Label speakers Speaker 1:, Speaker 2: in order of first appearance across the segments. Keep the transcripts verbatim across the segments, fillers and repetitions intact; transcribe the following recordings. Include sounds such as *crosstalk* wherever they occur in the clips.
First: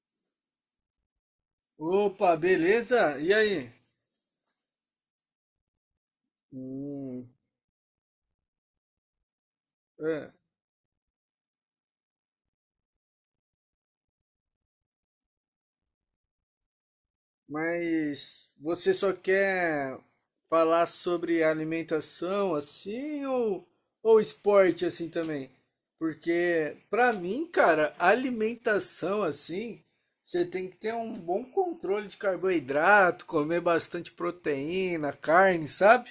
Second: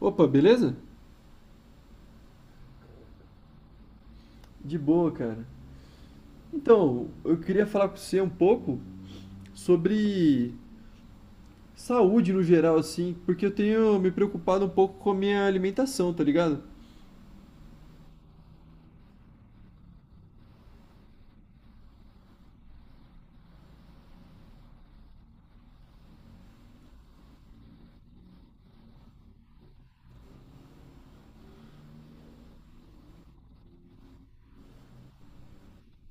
Speaker 1: Opa, beleza?
Speaker 2: Opa, beleza? E aí?
Speaker 1: De boa, cara. Então,
Speaker 2: Hum,
Speaker 1: eu queria falar com você um pouco
Speaker 2: é,
Speaker 1: sobre saúde no geral, assim, porque eu tenho me preocupado um pouco com a minha alimentação, tá ligado?
Speaker 2: mas você só quer falar sobre alimentação assim ou, ou esporte assim também? Porque pra mim, cara, alimentação assim, você tem que ter um bom controle de carboidrato, comer bastante proteína, carne, sabe?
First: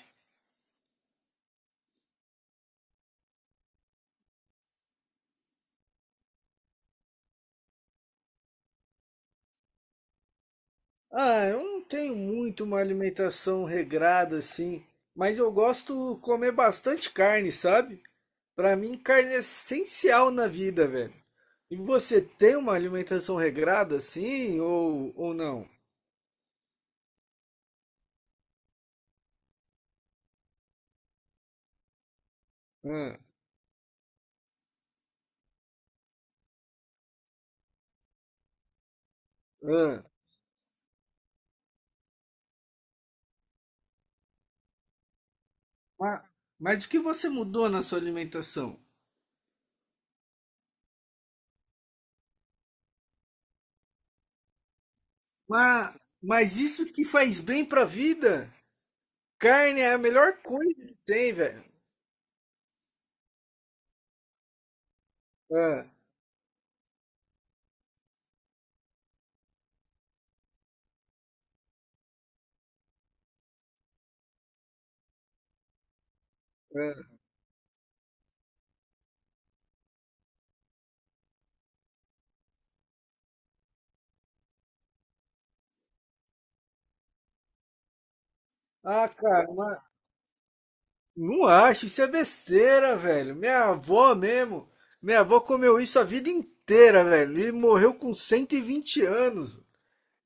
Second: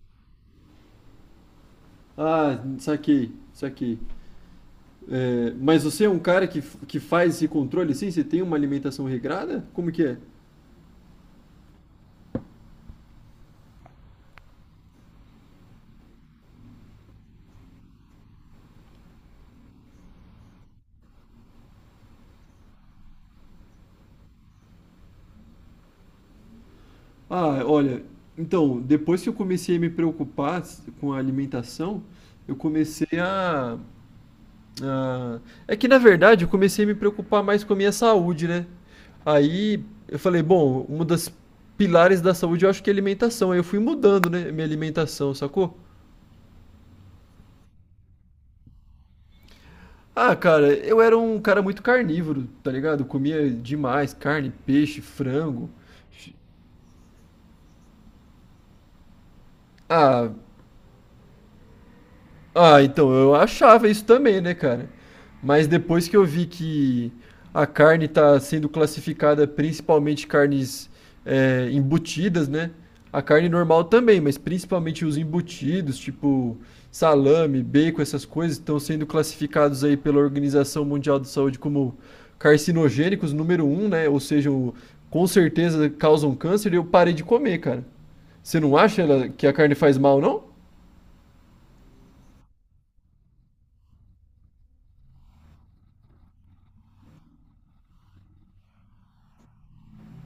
Speaker 1: Ah, saquei, saquei. É, mas você é um cara que, f- que faz esse controle, assim? Você tem uma alimentação regrada? Como que é?
Speaker 2: Ah, eu não tenho muito uma alimentação regrada assim, mas eu gosto de comer bastante carne, sabe? Pra mim, carne é essencial na vida, velho. E você tem uma alimentação regrada assim ou, ou não?
Speaker 1: Ah, olha, então, depois que eu comecei a me preocupar s- com a alimentação, eu
Speaker 2: Ah,
Speaker 1: comecei a Ah, é que na verdade eu comecei a me preocupar mais com a minha saúde, né? Aí
Speaker 2: ah.
Speaker 1: eu falei, bom, um dos pilares da saúde eu acho que é alimentação. Aí eu fui mudando, né, minha alimentação, sacou?
Speaker 2: Ma- Mas, o que você mudou na sua alimentação?
Speaker 1: Ah, cara, eu era um cara muito carnívoro, tá ligado? Eu comia demais carne, peixe, frango.
Speaker 2: Mas, mas isso que faz bem pra vida? Carne é a
Speaker 1: Ah,
Speaker 2: melhor coisa que tem, velho.
Speaker 1: Ah, então, eu achava isso também, né, cara? Mas
Speaker 2: Ah,
Speaker 1: depois que eu vi que a carne tá sendo classificada principalmente carnes é, embutidas, né? A carne normal também, mas principalmente os embutidos, tipo
Speaker 2: ah.
Speaker 1: salame, bacon, essas coisas, estão sendo classificados aí pela Organização Mundial de Saúde como carcinogênicos número um, né? Ou seja, o- com certeza causam câncer e eu parei de comer, cara. Você não acha
Speaker 2: Ah,
Speaker 1: ela-
Speaker 2: cara,
Speaker 1: que a carne faz mal, não?
Speaker 2: não acho, isso é besteira, velho. Minha avó mesmo. Minha avó comeu isso a vida inteira, velho. E morreu com cento e vinte anos.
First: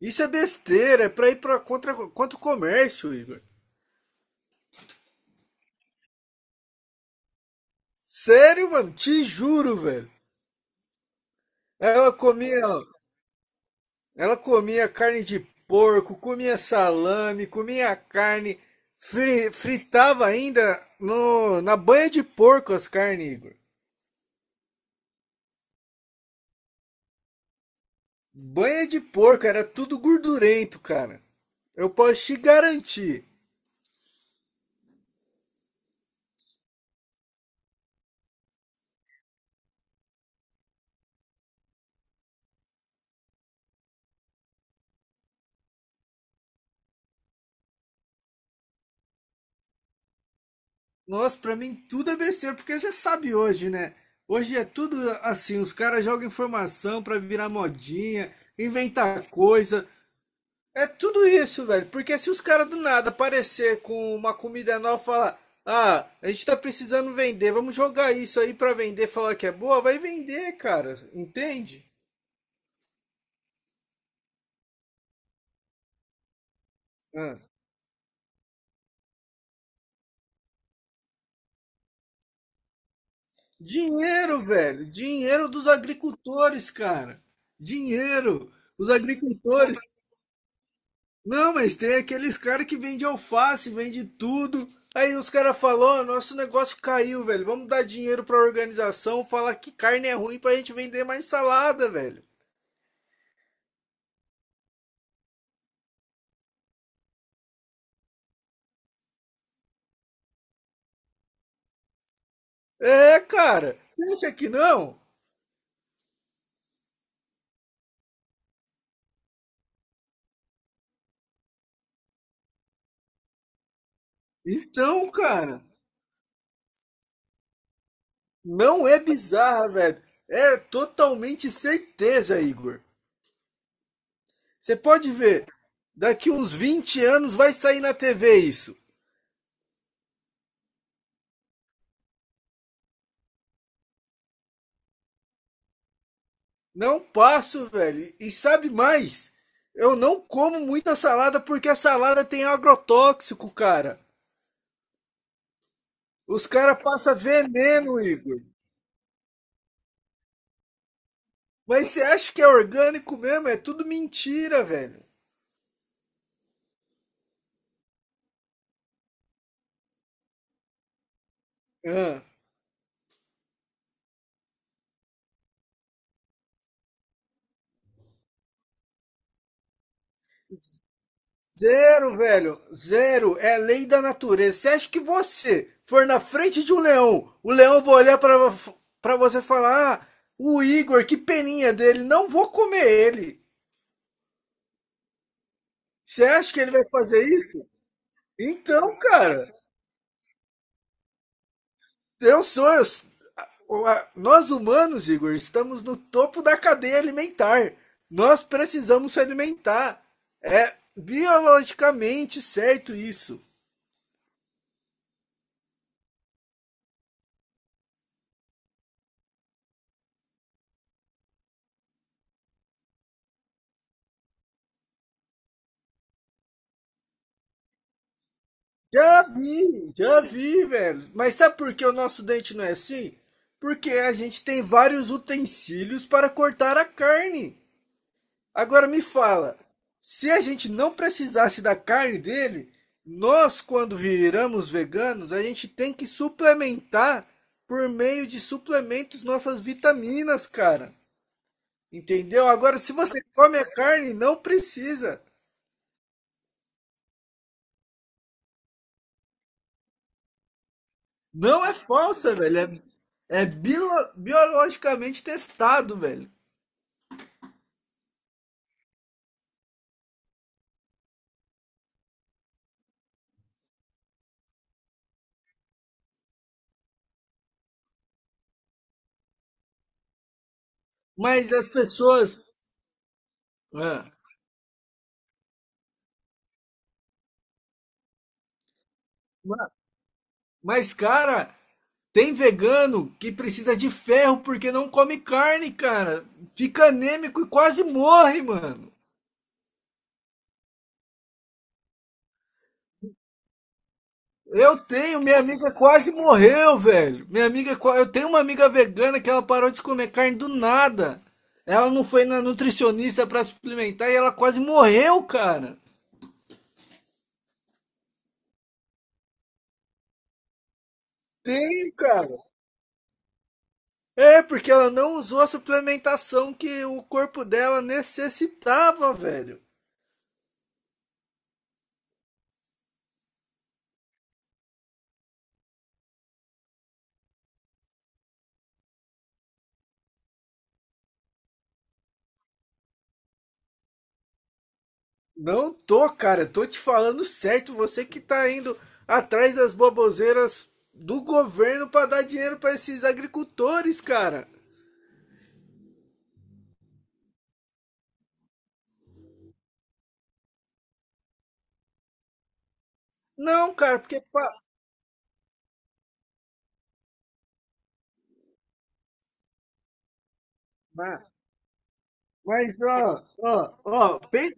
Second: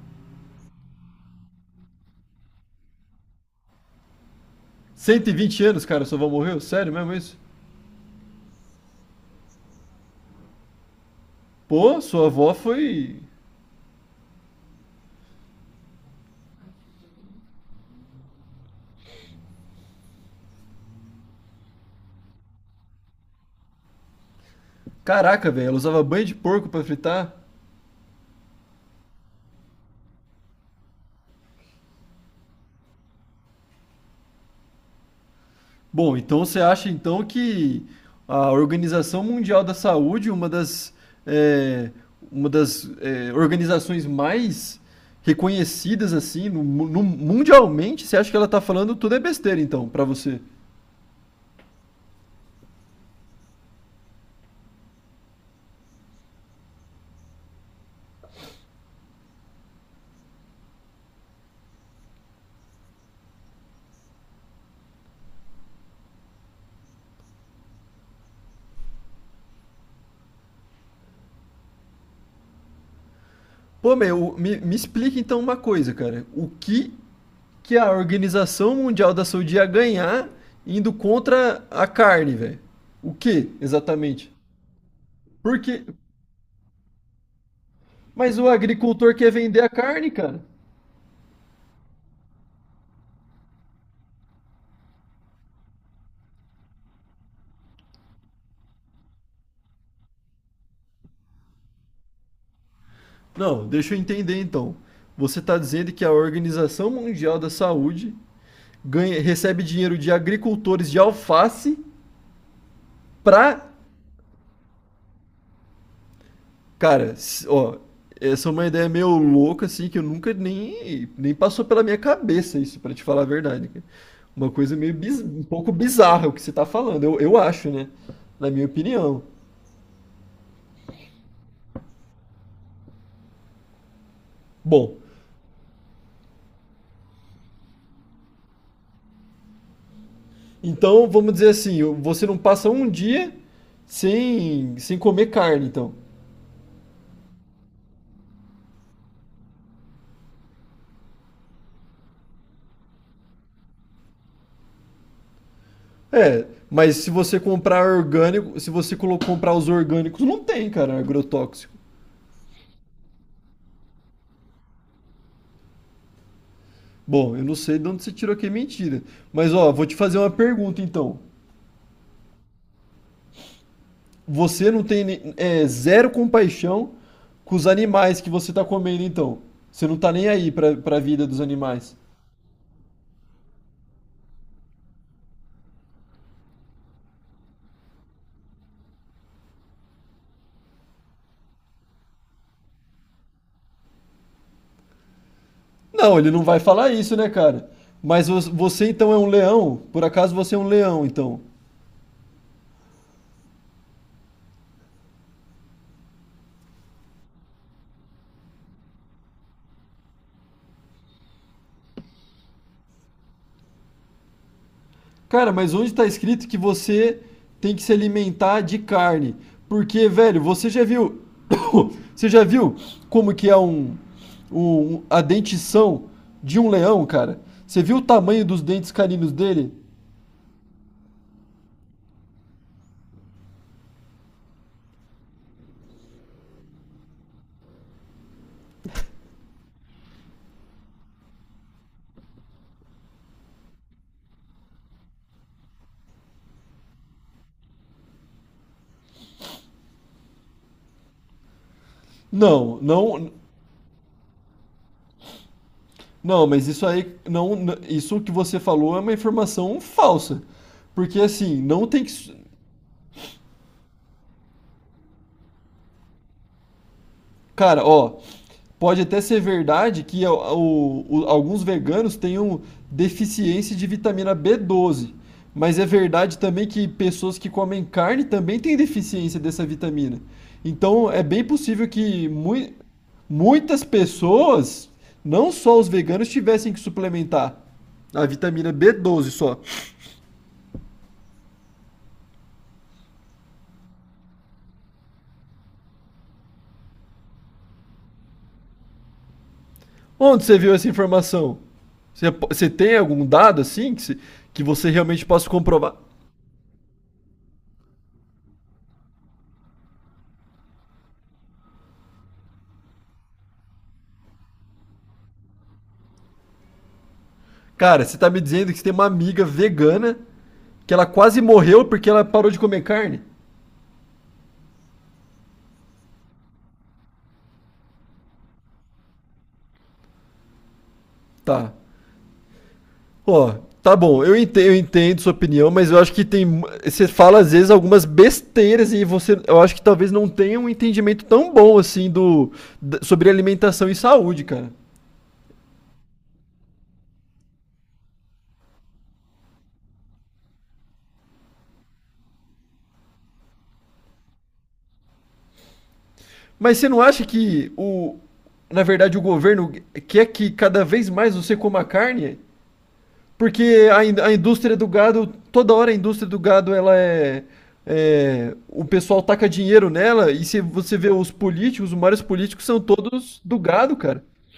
Speaker 2: Isso é besteira, é pra ir pra contra, contra o comércio, Igor.
Speaker 1: Cento e vinte anos, cara, sua avó morreu? Sério mesmo isso?
Speaker 2: Sério, mano, te juro, velho.
Speaker 1: Pô,
Speaker 2: Ela
Speaker 1: sua avó
Speaker 2: comia,
Speaker 1: foi.
Speaker 2: ela comia carne de porco, comia salame, comia carne, fri- fritava ainda no, na banha de porco as carnes, Igor.
Speaker 1: Caraca, velho, ela usava banho de porco pra fritar?
Speaker 2: Banha de porco era tudo gordurento, cara. Eu posso te garantir.
Speaker 1: Bom, então você acha então que a Organização Mundial da Saúde, uma das, é, uma das é, organizações mais reconhecidas assim no, mu- no- mundialmente, você acha que ela tá falando tudo é besteira então, pra você?
Speaker 2: Nossa, pra mim tudo é besteira, porque você sabe hoje, né? Hoje é tudo assim, os caras jogam informação pra virar modinha, inventar coisa. É tudo isso, velho. Porque se os caras do nada aparecer com uma comida nova e falar, ah, a gente tá precisando vender, vamos jogar isso aí pra vender, falar que é boa, vai vender, cara. Entende?
Speaker 1: Pô, meu, me, me explica então uma coisa, cara. O que
Speaker 2: Ah.
Speaker 1: que a Organização Mundial da Saúde ia ganhar indo contra a carne, velho. O que exatamente?
Speaker 2: Dinheiro, velho. Dinheiro dos
Speaker 1: Porque.
Speaker 2: agricultores, cara.
Speaker 1: Mas o
Speaker 2: Dinheiro. Os
Speaker 1: agricultor quer vender a
Speaker 2: agricultores.
Speaker 1: carne, cara.
Speaker 2: Não, mas tem aqueles caras que vendem alface, vende tudo. Aí os caras falaram, nosso negócio caiu, velho. Vamos dar dinheiro pra organização, falar que carne é ruim pra gente vender mais salada, velho.
Speaker 1: Não, deixa eu entender então. Você está dizendo que a Organização Mundial da Saúde ganha- recebe dinheiro de agricultores de alface
Speaker 2: É,
Speaker 1: para.
Speaker 2: cara. Você acha que não?
Speaker 1: Cara, s- ó, essa é uma ideia meio louca, assim, que eu nunca nem, nem passou pela minha cabeça isso, pra te falar a verdade, cara. Uma coisa meio
Speaker 2: Então,
Speaker 1: biz- um
Speaker 2: cara,
Speaker 1: pouco bizarra o que você tá falando, eu, eu acho, né? Na minha
Speaker 2: não é
Speaker 1: opinião.
Speaker 2: bizarra, velho. É totalmente certeza, Igor. Você
Speaker 1: Bom,
Speaker 2: pode ver, daqui uns vinte anos vai sair na T V isso.
Speaker 1: então vamos dizer assim, você não passa um dia sem, sem comer carne, então.
Speaker 2: Não passo, velho. E sabe mais? Eu não como muita salada porque a salada tem agrotóxico, cara.
Speaker 1: É,
Speaker 2: Os caras
Speaker 1: mas se
Speaker 2: passam
Speaker 1: você comprar
Speaker 2: veneno, Igor.
Speaker 1: orgânico, se você colo- comprar os orgânicos, não tem, cara, agrotóxico.
Speaker 2: Mas você acha que é orgânico mesmo? É tudo mentira, velho.
Speaker 1: Bom, eu não sei de onde você tirou que é mentira. Mas ó, vou te fazer uma pergunta então.
Speaker 2: Ah.
Speaker 1: Você não tem é, zero compaixão com os animais que você tá comendo, então. Você não tá nem aí pra, pra vida dos animais.
Speaker 2: Zero, velho. Zero. É lei da natureza. Você acha que você for na frente de um leão, o leão vai olhar pra, pra você e falar: ah, o Igor, que peninha dele, não vou comer ele.
Speaker 1: Não,
Speaker 2: Você
Speaker 1: ele não
Speaker 2: acha
Speaker 1: vai
Speaker 2: que ele vai
Speaker 1: falar isso,
Speaker 2: fazer
Speaker 1: né,
Speaker 2: isso?
Speaker 1: cara? Mas vo- você
Speaker 2: Então,
Speaker 1: então é um
Speaker 2: cara,
Speaker 1: leão? Por acaso você é um leão, então?
Speaker 2: eu sou. Eu sou- a- o- a- nós humanos, Igor, estamos no topo da cadeia alimentar. Nós precisamos se alimentar. É biologicamente certo isso.
Speaker 1: Cara, mas onde tá escrito que você tem que se alimentar de carne? Porque, velho, você já viu. *coughs* Você já viu como que é um, um- um, a dentição de um leão, cara? Você viu o tamanho dos dentes
Speaker 2: Já
Speaker 1: caninos dele?
Speaker 2: vi, já vi, velho. Mas sabe por que o nosso dente não é assim? Porque a gente tem vários utensílios para cortar a carne. Agora me fala, se a gente não precisasse da carne dele, nós, quando viramos veganos, a gente tem que suplementar por meio de suplementos nossas vitaminas, cara. Entendeu?
Speaker 1: Não,
Speaker 2: Agora, se você
Speaker 1: não.
Speaker 2: come a carne, não precisa.
Speaker 1: Não, mas isso aí não, n- isso que você falou é uma informação falsa. Porque assim,
Speaker 2: Não é
Speaker 1: não tem que, s-
Speaker 2: falsa, velho. É, é bilo- biologicamente testado, velho.
Speaker 1: cara, ó, pode até ser verdade que o- o- o- alguns veganos tenham deficiência de vitamina B doze, mas é verdade também que pessoas que comem carne também têm deficiência dessa vitamina. Então, é bem
Speaker 2: Mas as
Speaker 1: possível que
Speaker 2: pessoas.
Speaker 1: mui- muitas
Speaker 2: Ah,
Speaker 1: pessoas, não só os veganos, tivessem que suplementar a vitamina B doze só.
Speaker 2: ma- mas, cara, tem vegano que precisa de ferro porque não come carne, cara. Fica anêmico e quase morre, mano.
Speaker 1: Onde você viu essa informação? Você, você tem algum dado assim que, se- que
Speaker 2: Eu
Speaker 1: você
Speaker 2: tenho,
Speaker 1: realmente
Speaker 2: minha
Speaker 1: possa
Speaker 2: amiga
Speaker 1: comprovar?
Speaker 2: quase morreu, velho. Minha amiga, qua- eu tenho uma amiga vegana que ela parou de comer carne do nada. Ela não foi na nutricionista pra suplementar e ela quase morreu, cara.
Speaker 1: Cara, você tá me dizendo que você tem uma amiga vegana que ela quase morreu
Speaker 2: Tem,
Speaker 1: porque ela
Speaker 2: cara.
Speaker 1: parou de comer carne?
Speaker 2: É, porque ela não usou a suplementação que o corpo dela necessitava, velho.
Speaker 1: Tá. Ó, tá bom, eu entendo, eu entendo sua opinião, mas eu acho que tem. Você fala às vezes algumas besteiras e você. Eu acho que talvez não tenha um entendimento tão bom assim do. da- sobre alimentação e saúde, cara.
Speaker 2: Não tô, cara. Tô te falando certo. Você que tá indo atrás das baboseiras do governo pra dar dinheiro pra esses agricultores, cara.
Speaker 1: Mas você não acha que o, na verdade, o governo quer que cada vez mais você coma carne?
Speaker 2: Não,
Speaker 1: Porque
Speaker 2: cara,
Speaker 1: a, in-
Speaker 2: porque.
Speaker 1: a
Speaker 2: Pa...
Speaker 1: indústria do gado, toda hora a indústria do gado, ela é, é, o pessoal taca dinheiro nela, e se você vê
Speaker 2: Ah,
Speaker 1: os políticos, os maiores políticos
Speaker 2: mas,
Speaker 1: são
Speaker 2: ó,
Speaker 1: todos do
Speaker 2: ó,
Speaker 1: gado,
Speaker 2: ó,
Speaker 1: cara.
Speaker 2: pen-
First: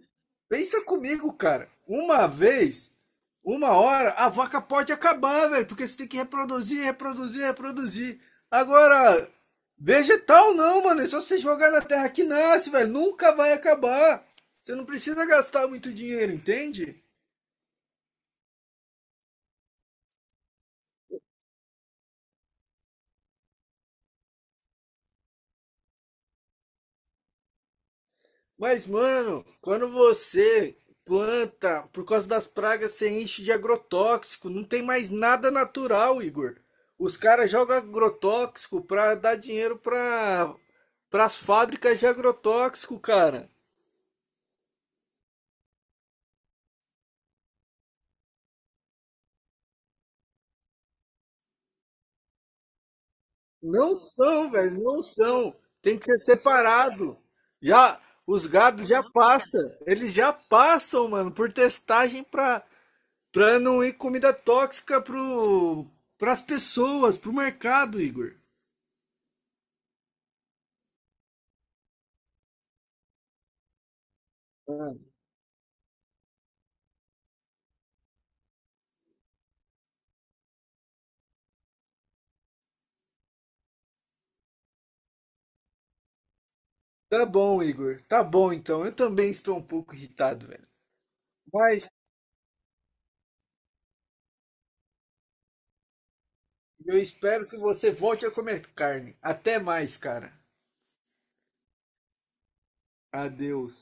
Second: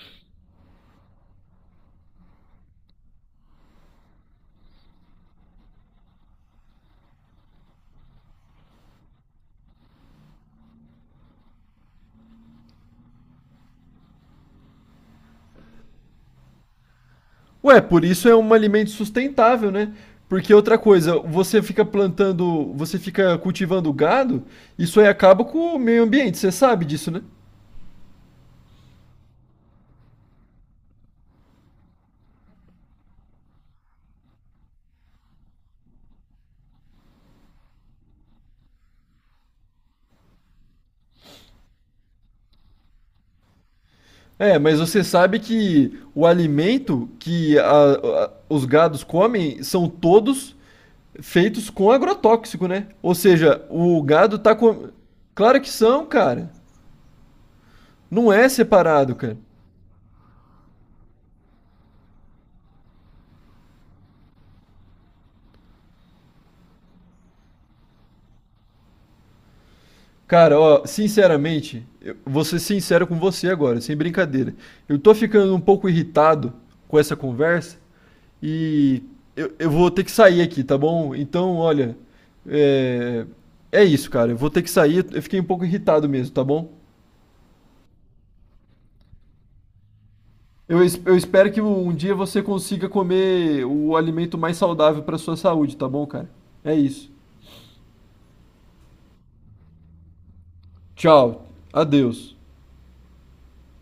Speaker 2: pensa comigo, cara. Uma vez, uma hora, a vaca pode acabar, velho, porque você tem que reproduzir, reproduzir, reproduzir. Agora, vegetal não, mano, é só você jogar na terra que nasce, velho, nunca vai acabar. Você não precisa gastar muito dinheiro, entende?
Speaker 1: Ué, por isso é um alimento sustentável, né? Porque outra coisa, você fica plantando, você fica cultivando gado, isso aí acaba com o meio ambiente, você sabe disso, né?
Speaker 2: Mas, mano, quando você planta, por causa das pragas, você enche de agrotóxico, não tem mais nada natural, Igor. Os caras jogam agrotóxico pra dar dinheiro pra, pras fábricas de agrotóxico, cara.
Speaker 1: É, mas você sabe que o alimento que a- a- os gados comem são todos feitos com agrotóxico, né? Ou seja,
Speaker 2: Não
Speaker 1: o gado
Speaker 2: são,
Speaker 1: tá
Speaker 2: velho,
Speaker 1: com.
Speaker 2: não são.
Speaker 1: Claro que
Speaker 2: Tem
Speaker 1: são,
Speaker 2: que ser
Speaker 1: cara.
Speaker 2: separado. Já
Speaker 1: Não
Speaker 2: os
Speaker 1: é
Speaker 2: gados já
Speaker 1: separado, cara.
Speaker 2: passa, eles já passam, mano, por testagem pra para não ir comida tóxica pro pras pessoas, pro mercado, Igor.
Speaker 1: Cara, ó, sinceramente, eu vou ser sincero com você agora, sem brincadeira.
Speaker 2: Ah,
Speaker 1: Eu tô ficando um pouco irritado com essa conversa e eu, eu vou ter que sair aqui, tá bom? Então, olha, é, é isso, cara. Eu vou ter que sair. Eu fiquei um pouco irritado mesmo, tá bom?
Speaker 2: tá bom, Igor. Tá bom, então. Eu também estou um pouco irritado, velho.
Speaker 1: Eu, es- eu espero que
Speaker 2: Mas
Speaker 1: um dia você consiga comer o alimento mais saudável pra sua saúde, tá bom, cara? É
Speaker 2: eu
Speaker 1: isso.
Speaker 2: espero que você volte a comer carne. Até mais, cara.
Speaker 1: Tchau. Adeus.
Speaker 2: Adeus.